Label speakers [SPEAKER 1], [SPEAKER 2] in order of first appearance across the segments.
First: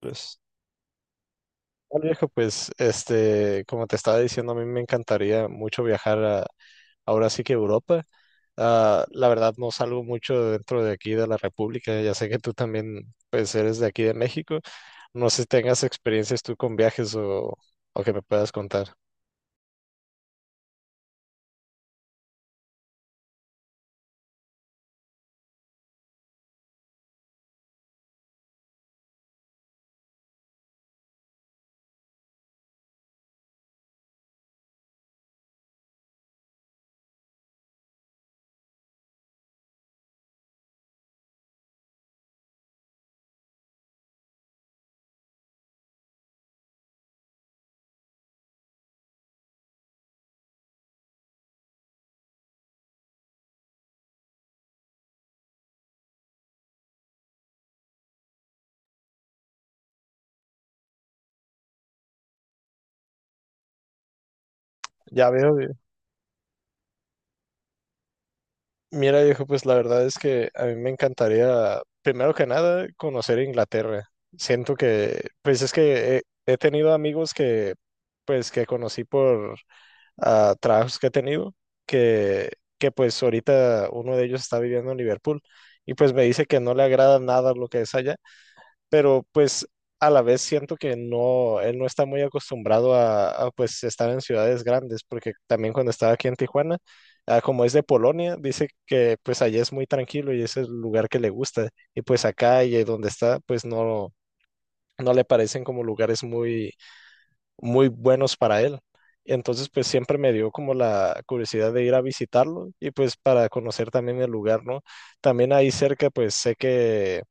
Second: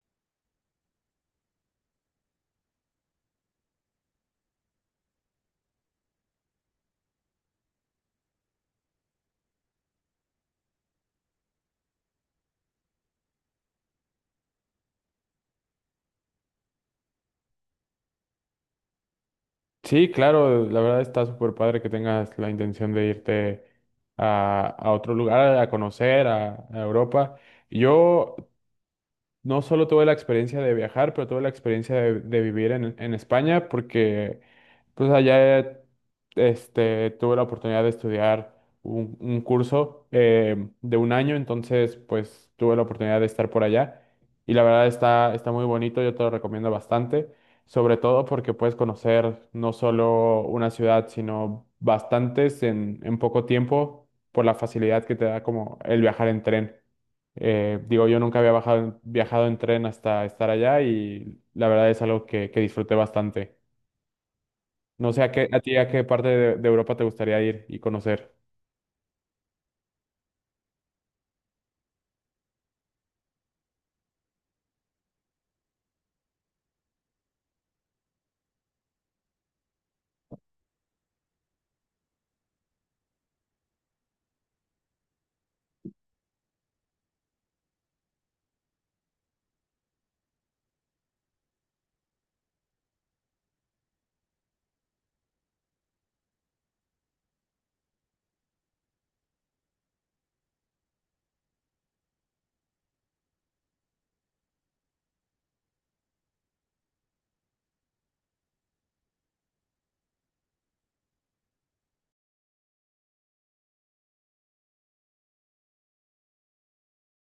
[SPEAKER 1] Pues, bueno, viejo, pues, como te estaba diciendo, a mí me encantaría mucho viajar ahora sí que Europa. La verdad, no salgo mucho dentro de aquí de la República. Ya sé que tú también, pues, eres de aquí de México. No sé si tengas experiencias tú con viajes o que me puedas contar.
[SPEAKER 2] Sí, claro, la verdad está súper padre que tengas la intención de irte a otro lugar, a conocer, a Europa. Yo no solo tuve la experiencia de viajar, pero tuve la experiencia de vivir en España porque pues allá tuve la oportunidad de estudiar un curso de un año, entonces pues tuve la oportunidad de estar por allá y la verdad está muy bonito, yo te lo recomiendo bastante, sobre todo porque puedes conocer no solo una ciudad, sino bastantes en poco tiempo por la facilidad que te da como el viajar en tren. Digo, yo nunca viajado en tren hasta estar allá y la verdad es algo que disfruté bastante. No sé
[SPEAKER 1] Ya veo.
[SPEAKER 2] a ti a qué parte de Europa te gustaría ir y conocer.
[SPEAKER 1] Mira, viejo, pues la verdad es que a mí me encantaría, primero que nada, conocer Inglaterra. Siento que, pues es que he tenido amigos que, pues, que conocí por a trabajos que he tenido, que, que, pues ahorita uno de ellos está viviendo en Liverpool y pues me dice que no le agrada nada lo que es allá, pero pues a la vez siento que no, él no está muy acostumbrado a, pues estar en ciudades grandes, porque también cuando estaba aquí en Tijuana, como es de Polonia, dice que pues allá es muy tranquilo y ese es el lugar que le gusta, y pues acá y donde está, pues no, no le parecen como lugares muy muy buenos para él. Y entonces pues siempre me dio como la curiosidad de ir a visitarlo y pues para conocer también el lugar, ¿no? También ahí cerca pues sé que,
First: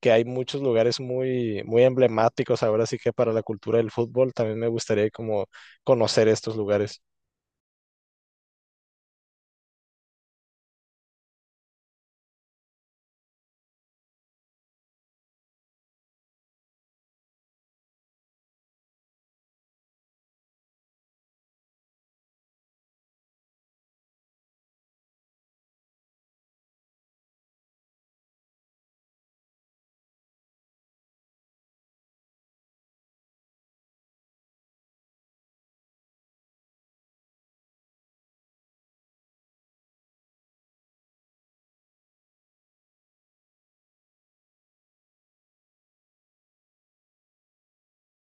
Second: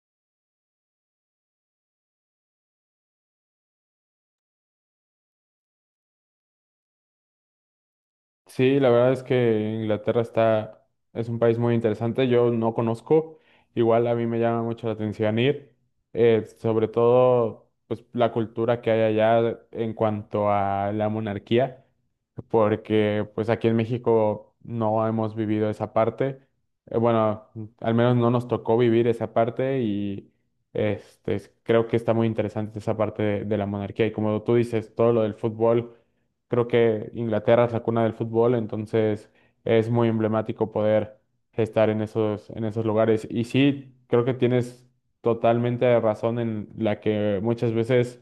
[SPEAKER 1] que hay muchos lugares muy, muy emblemáticos, ahora sí que para la cultura del fútbol también me gustaría como conocer estos lugares.
[SPEAKER 2] Sí, la verdad es que es un país muy interesante. Yo no conozco, igual a mí me llama mucho la atención Sobre todo pues la cultura que hay allá en cuanto a la monarquía, porque pues aquí en México no hemos vivido esa parte. Bueno, al menos no nos tocó vivir esa parte y creo que está muy interesante esa parte de la monarquía. Y como tú dices, todo lo del fútbol, creo que Inglaterra es la cuna del fútbol, entonces es muy emblemático poder estar en en esos lugares. Y sí, creo que tienes totalmente razón en la que muchas veces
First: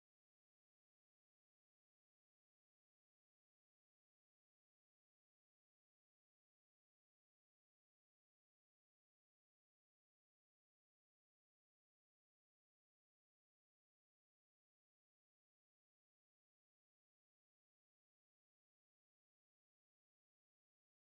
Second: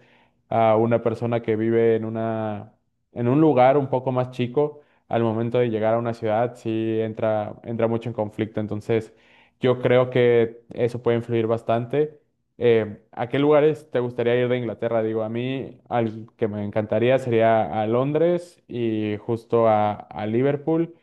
[SPEAKER 2] a una persona que vive en un lugar un poco más chico, al momento de llegar a una ciudad, sí entra mucho en conflicto. Entonces, yo creo que eso puede influir bastante. ¿A qué lugares te gustaría ir de Inglaterra? Digo, a mí, al que me encantaría sería a Londres y justo a Liverpool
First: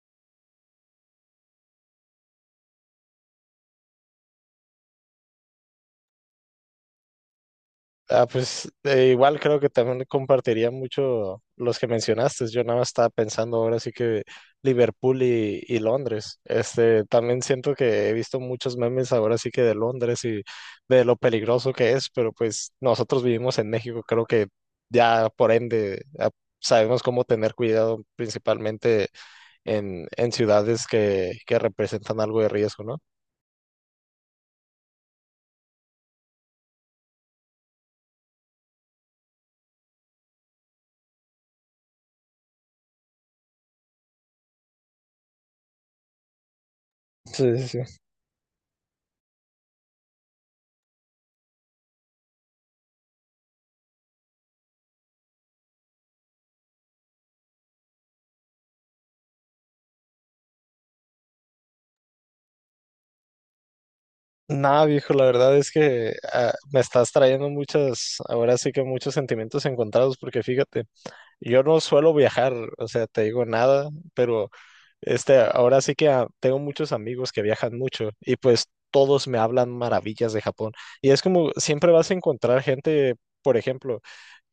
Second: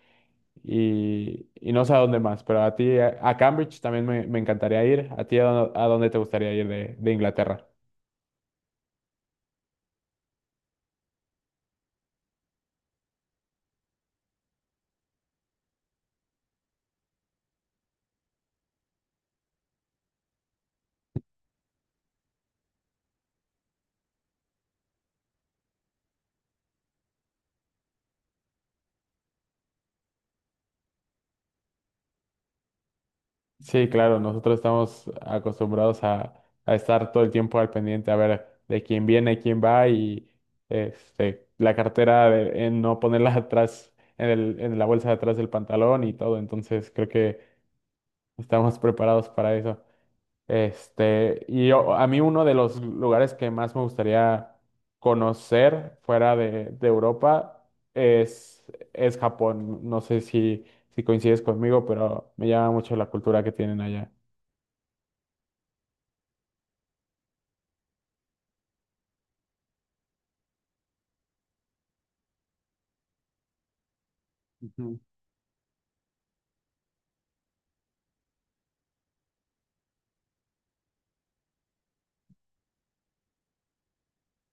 [SPEAKER 2] y no sé a dónde más, pero a ti, a Cambridge también me encantaría ir. ¿A ti a dónde te gustaría ir de Inglaterra?
[SPEAKER 1] Pues, igual creo que también compartiría mucho los que mencionaste. Yo nada más estaba pensando, ahora sí que, Liverpool y Londres. También siento que he visto muchos memes, ahora sí que de Londres y de lo peligroso que es, pero pues nosotros vivimos en México, creo que ya por ende sabemos cómo tener cuidado, principalmente en ciudades que, representan algo de riesgo, ¿no?
[SPEAKER 2] Sí, claro, nosotros estamos acostumbrados a estar todo el tiempo al pendiente, a ver de quién viene, quién va y la cartera, de- en no ponerla atrás, en la bolsa de atrás del pantalón y todo. Entonces creo que
[SPEAKER 1] Sí, sí, sí.
[SPEAKER 2] estamos preparados para eso. A mí uno de los lugares que más me gustaría conocer fuera de Europa es, es Japón. No sé si coincides conmigo, pero me llama mucho la cultura que tienen allá.
[SPEAKER 1] Nada, viejo, la verdad es que me estás trayendo muchas, ahora sí que muchos sentimientos encontrados, porque fíjate, yo no suelo viajar, o sea, te digo, nada, pero
[SPEAKER 2] Ujú.
[SPEAKER 1] ahora sí que tengo muchos amigos que viajan mucho y pues todos me hablan maravillas de Japón. Y es como siempre vas a encontrar gente, por ejemplo,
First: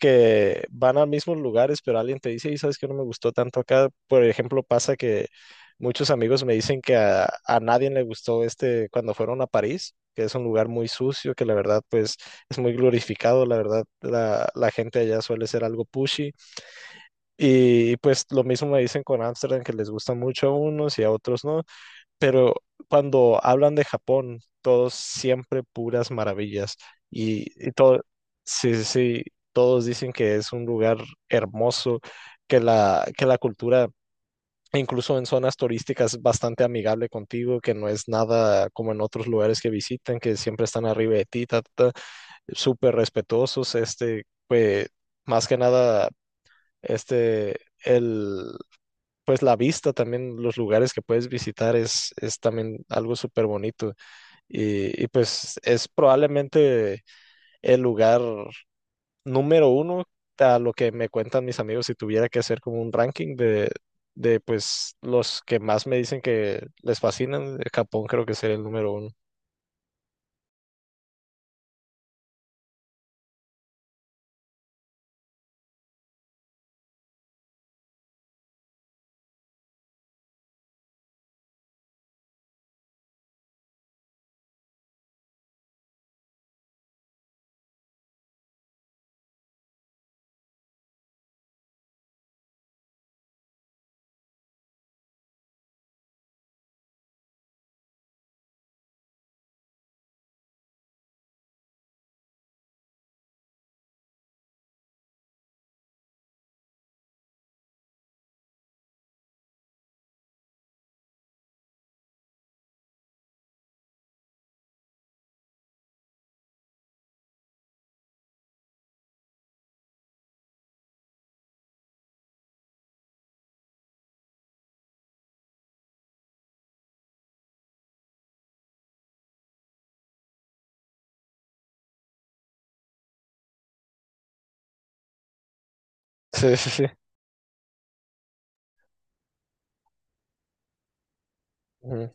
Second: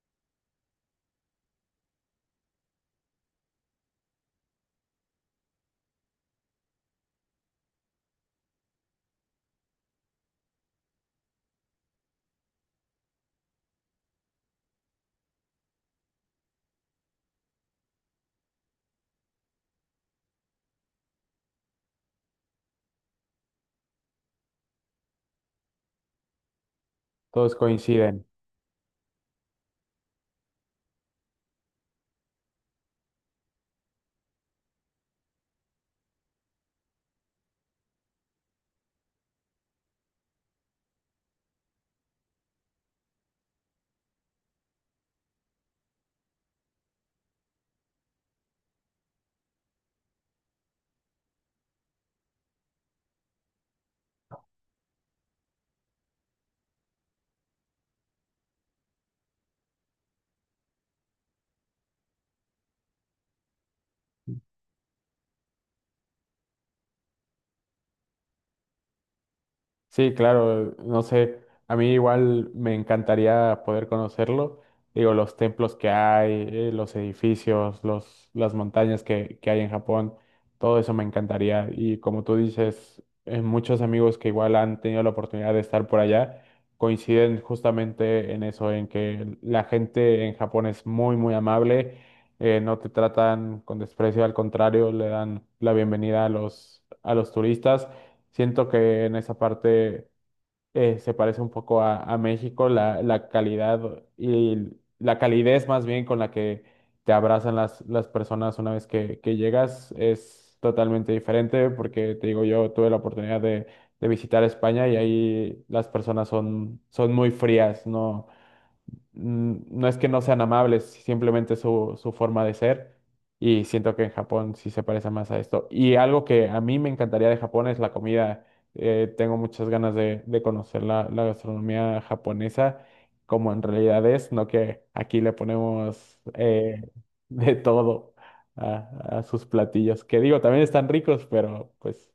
[SPEAKER 1] que van a mismos lugares, pero alguien te dice, ¿y sabes que no me gustó tanto acá. Por ejemplo, pasa que muchos amigos me dicen que a nadie le gustó este cuando fueron a París, que es un lugar muy sucio, que la verdad pues es muy glorificado, la verdad la gente allá suele ser algo pushy, y pues lo mismo me dicen con Ámsterdam, que les gusta mucho a unos y a otros no, pero cuando hablan de Japón, todos siempre puras maravillas. Y,
[SPEAKER 2] Todos
[SPEAKER 1] y todo,
[SPEAKER 2] coinciden.
[SPEAKER 1] sí, sí, sí, todos dicen que es un lugar hermoso, que la cultura, incluso en zonas turísticas, es bastante amigable contigo, que no es nada como en otros lugares que visitan, que siempre están arriba de ti, ta, ta, ta, súper respetuosos, pues, más que nada, el pues la vista también, los lugares que puedes visitar es también algo súper bonito. Y pues es probablemente el lugar número uno, a lo que me cuentan mis amigos, si tuviera que hacer como un ranking de pues los que más me dicen que les fascinan, Japón creo que sería el número uno.
[SPEAKER 2] Sí, claro, no sé, a mí igual me encantaría poder conocerlo. Digo, los templos que hay, los edificios, las montañas que hay en Japón, todo eso me encantaría. Y como tú dices, muchos amigos que igual han tenido la oportunidad de estar por allá coinciden justamente en eso, en que la gente en Japón es muy amable. No te tratan con desprecio, al contrario, le dan la bienvenida a a los turistas. Siento que en esa parte se parece un poco a México. La calidad y la calidez más bien con la que te abrazan las personas una vez que llegas es totalmente diferente, porque te digo, yo tuve la oportunidad de visitar España y ahí las personas son muy frías, ¿no? No es que no sean amables, simplemente su forma de ser. Y siento que en Japón sí se parece más a esto. Y algo que a mí me encantaría de Japón es la comida. Tengo muchas ganas de conocer la gastronomía japonesa, como en realidad es, no que aquí le ponemos
[SPEAKER 1] Sí, sí, sí.
[SPEAKER 2] de todo a sus platillos, que digo, también están ricos, pero
[SPEAKER 1] Ujú.
[SPEAKER 2] pues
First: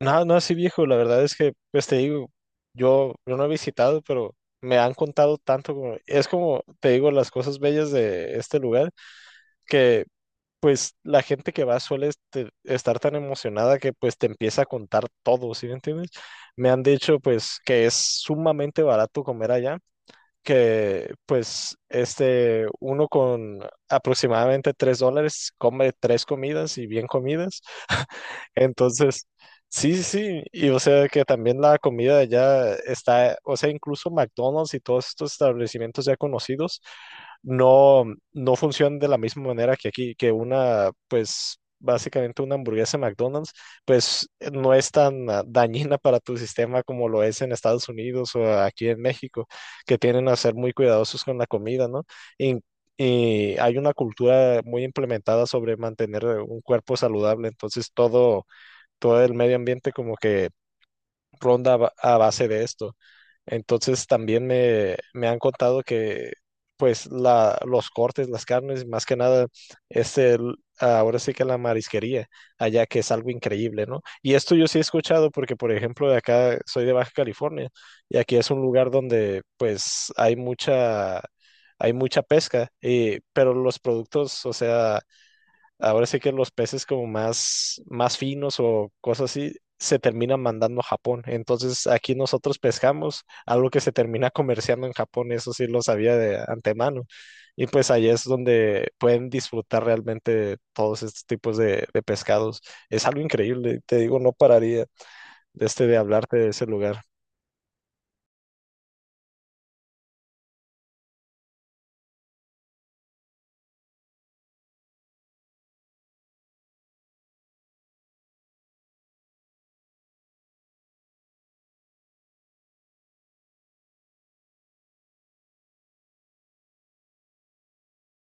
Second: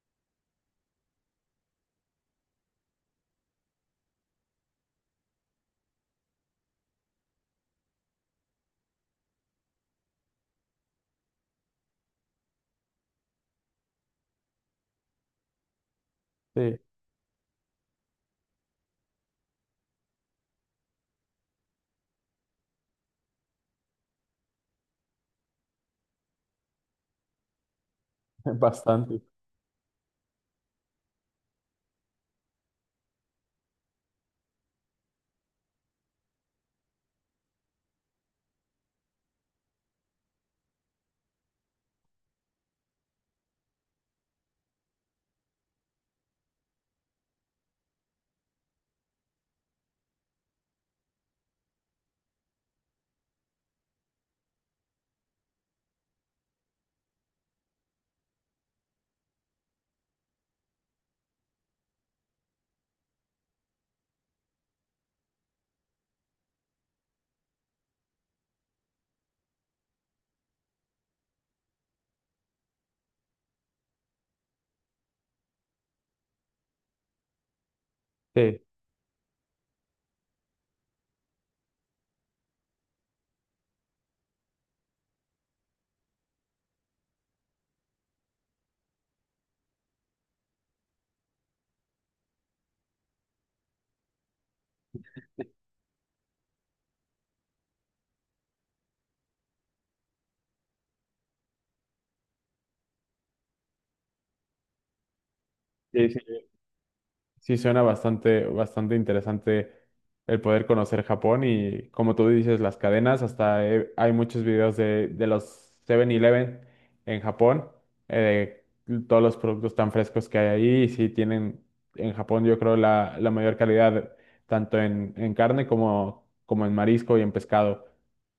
[SPEAKER 1] No, no, sí, viejo, la verdad es que, pues te digo, yo no he visitado, pero me han contado tanto como, es como, te digo, las cosas bellas de este lugar, que pues la gente que va suele estar tan emocionada que pues te empieza a contar todo, ¿sí me entiendes? Me
[SPEAKER 2] sí,
[SPEAKER 1] han dicho pues que es sumamente barato comer allá, que pues uno con aproximadamente 3 dólares come tres comidas y bien comidas.
[SPEAKER 2] bastante.
[SPEAKER 1] Entonces, sí, sí, y o sea que también la comida de allá está, o sea, incluso McDonald's y todos estos establecimientos ya conocidos no, no funcionan de la misma manera que aquí, que una, pues, básicamente una hamburguesa de McDonald's pues no es tan dañina para tu sistema como lo es en Estados Unidos o aquí en México, que tienen a ser muy cuidadosos con la comida, ¿no? In- y hay una cultura muy implementada sobre mantener un cuerpo saludable, entonces todo, todo el medio ambiente como que ronda a a base de esto. Entonces también me han contado que pues los cortes, las carnes, más que nada, es el, ahora sí que la marisquería allá, que es algo increíble, ¿no? Y esto yo sí he escuchado porque, por ejemplo, de acá soy de Baja California y aquí es
[SPEAKER 2] Sí,
[SPEAKER 1] un lugar donde pues hay mucha pesca, pero los productos, o sea, ahora sí que los peces como más, más finos o cosas así se terminan mandando a Japón. Entonces aquí nosotros pescamos algo que se termina comerciando en Japón, eso sí lo sabía de antemano. Y pues ahí es donde pueden disfrutar realmente todos estos tipos de, pescados. Es algo increíble, te digo, no pararía de
[SPEAKER 2] sí,
[SPEAKER 1] hablarte
[SPEAKER 2] sí.
[SPEAKER 1] de ese lugar.
[SPEAKER 2] Sí, suena bastante, bastante interesante el poder conocer Japón y como tú dices, las cadenas, hay muchos videos de los 7-Eleven en Japón, de todos los productos tan frescos que hay ahí y sí tienen en Japón yo creo la, la mayor calidad tanto en carne como en marisco y en pescado.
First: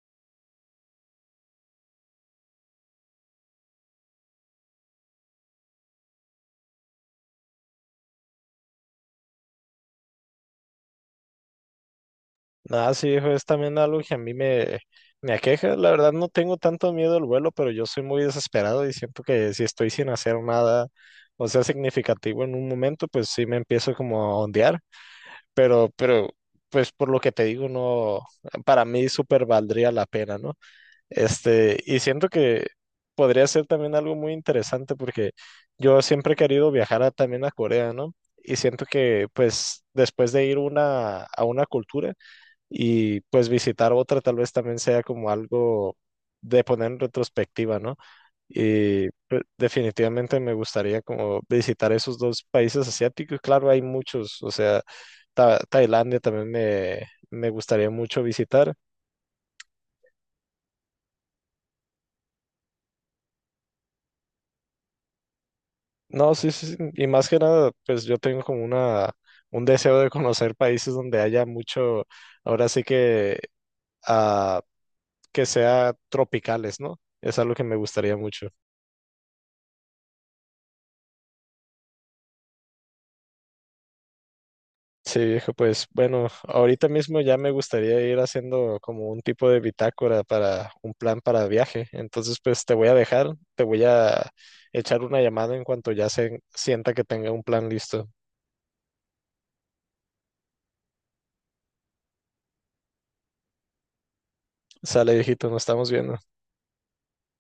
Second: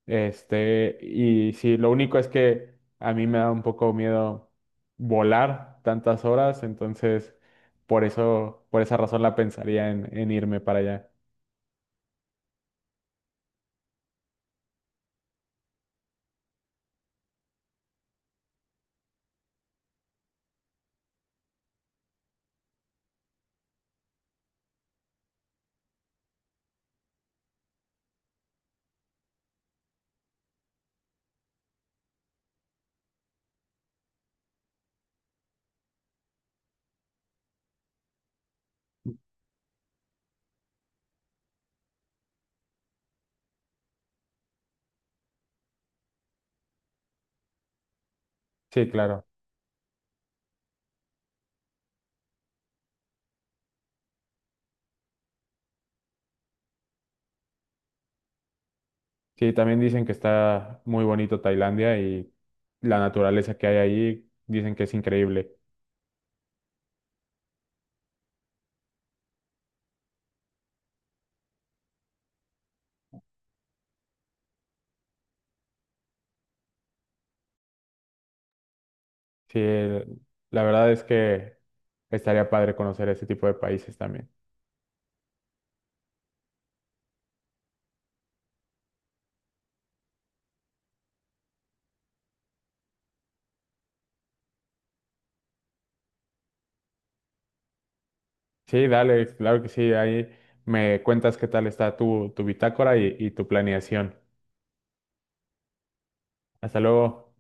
[SPEAKER 2] Y sí, lo único es que a mí me da un poco miedo volar tantas horas, entonces... Por eso, por esa razón la pensaría en irme para allá.
[SPEAKER 1] Nada, sí, hijo, es también algo que a mí me aqueja. La verdad, no tengo tanto miedo al vuelo, pero yo soy muy desesperado y siento que si estoy sin hacer nada, o sea, significativo en un momento, pues sí me empiezo como a ondear. Pero, pues por lo que te digo, no, para mí súper valdría la pena, ¿no? Y siento que podría ser también algo muy interesante porque yo siempre he querido viajar también a Corea, ¿no? Y siento que, pues, después de ir a una cultura, y pues visitar otra, tal vez también sea como algo de poner en retrospectiva, ¿no?
[SPEAKER 2] Sí,
[SPEAKER 1] Y
[SPEAKER 2] claro.
[SPEAKER 1] pues, definitivamente me gustaría como visitar esos dos países asiáticos. Claro, hay muchos, o sea, Tailandia también me gustaría mucho visitar.
[SPEAKER 2] Sí, también dicen que está muy bonito Tailandia y la naturaleza que hay allí dicen que es increíble.
[SPEAKER 1] No, sí, sí, sí, y más que nada, pues yo tengo como un deseo de conocer países donde haya mucho, ahora sí que, ah, que sea tropicales, ¿no? Es algo que me gustaría mucho.
[SPEAKER 2] Sí, el- la verdad es que estaría padre conocer ese tipo de países también.
[SPEAKER 1] Sí, viejo, pues bueno, ahorita mismo ya me gustaría ir haciendo como un tipo de bitácora para un plan para viaje. Entonces, pues te voy a dejar, te voy a echar una llamada en cuanto ya se sienta que tenga un plan listo.
[SPEAKER 2] Sí, dale, claro que sí. Ahí me cuentas qué tal está tu bitácora y tu planeación.
[SPEAKER 1] Sale, viejito, nos estamos viendo.
[SPEAKER 2] Hasta luego.